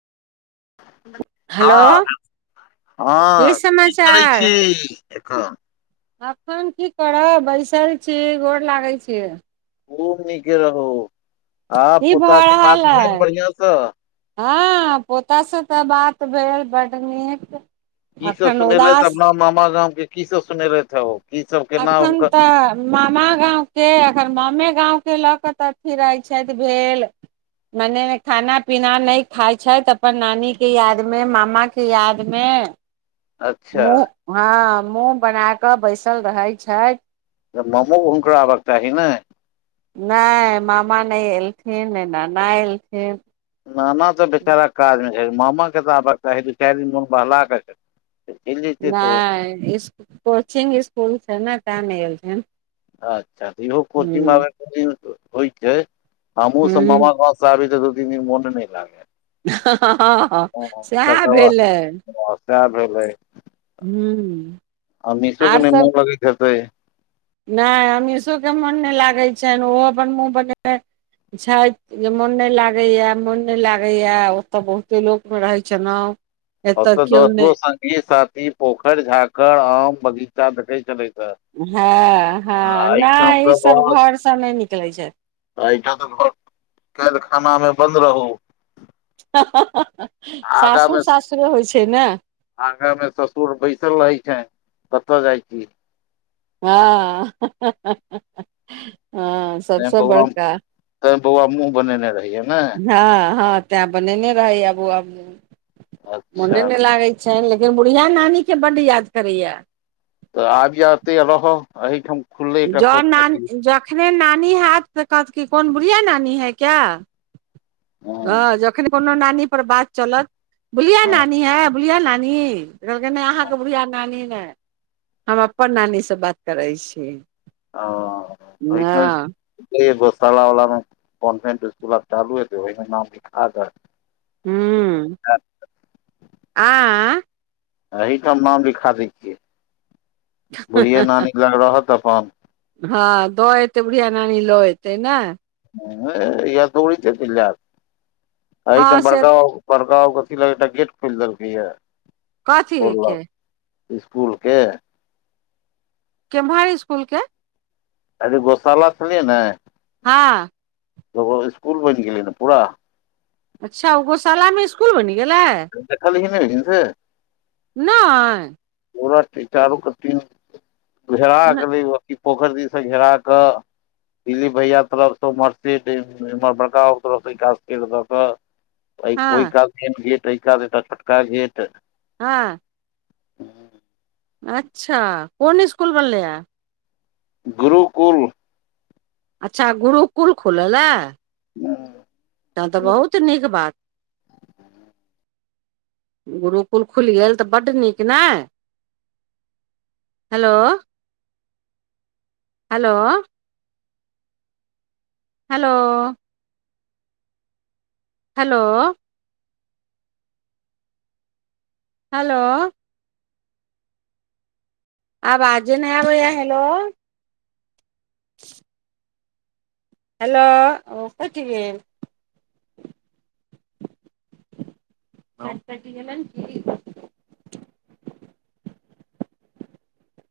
hello हाँ हाँ की करै छीयै एखन अखन की करब बैसल छी गोर लागै छी खूब नीके रहू आ की पोता से बात भेल बढ़ियाॅं स हाँ पोता स तऽ बात भेल बड्ड नीक की सब अखन सुनेलथि उदास अपना मामा गाम के की सब सुनेलथि हे ओ की सब केना अखन हुनकर तऽ मामा गाँवके एखन ममे गाँवके लऽ कऽ तऽ अथि रहै छथि भेल मने खाना पीना नहि खाय छथि अपन नानी के याद मे मामा के याद मे अच्छा मुँह हाँ मुँह बना कऽ बैसल रहैत छथि त मामोआबके चाही ने नहि मामा नहि एलखिन नहि नाना एलखिन नाना तऽ बेचारा काज मे छै मामा के तऽ आब के चाही दू चार दिन मोन बहला क नहि इस कोचिंग स्कुल छै ने तै नै एलखिन अच्छा तऽ इहो कोचिंग आबे को होइ छै हमहु सब मामा हूं गांउ आबै तऽ दू तीन दिन मन नहि लागै हाँ सएह तकर बाद भेलय सएह भेलै हूं आमीशो के आर ने सब मोन लगैत हेतै नहि अमीषोके मोन नहि लागै छनि ओहो अपन मुँह बनेने छथि जे मोन नहि लागैए मोन नहि लागैए ओतय बहुते लोकमे रहैत छलउ ओतऽ दोस्तो संगी साथी पोखर झाखर आम बगीचा देखे चलै ते हाँ हाँ नहि ई तऽ सब बस घरसे नहि निकलैत छथि एहिठाम तऽ घर कैदखानामे बन्द रहू आगा सासुर मे सासुरे होइ छै ने आगा में ससुर बैसल रहै छ कतऽ जाइ छी हाँ हाँ बौआ तें बौआ मुँह बनेने रहियै ने हाँ हाँ तें बनेने रहैय आब मोने अच्छा नहि लागै लेकिन बुढ़िया नानी के बड्ड याद करैया तऽ आबि एते रहब एहिठाम खुलले एकटा जँ कोचिंग अथी नानी जखने नानी हैत तऽ कहत कि कोन बुढ़िया नानी है क्या हँ हाँ जखन कोनो नानी पर बात चलत बुढ़िया हँ नानी है बुढ़िया नानी कहलकै नहि अहाँके बुढ़िया नानी नहि हम अपन नानीसे बात करै छी ओ ओइठो हँ घोसाला वलामे कॉन्भेंट स्कूल चालू हेतै ओहिमे नाम लिखा दे हूँ म आयं अहिठाम नाम लिखा दै छियै बुढ़िया नानी लग रहत अपन हाँ दऽ एतै बुढ़िया नानी लऽ एतै ने हाँ इए त उड़िकति ल हँ आइटम पड़क से बड़का कथी ल एकटा गेट खोल देलकै य कथी बोललक के स्कुल के केमहर स्कुल के गोशाला छलियै ने हँ स्कुल बनि गेलै ने पूरा अच्छा ओ गोशालामे स्कुल बनि गेलै देखलखिन नहि से नहि चारू कटी घेरा न- के पोखरि दिस घेरा कऽ दिलीफ भैया तरफ से उमहर से महर बड़का तरफ से इिकास कर द के ओहि हँ कात मेन गेट ओहि कात छोटका गेट हँ अच्छा कोन स्कुल बनलैए गुरुकुल अच्छा गुरुकुल खुलल हे हू त तऽ बहुत नीक बात गुरुकुल खुल गेल तऽ बड्ड नीक ने hello hello hello hello hello आबाजे नहि आबै य हेलो हेलो कैट गेल आ कटि गेलन की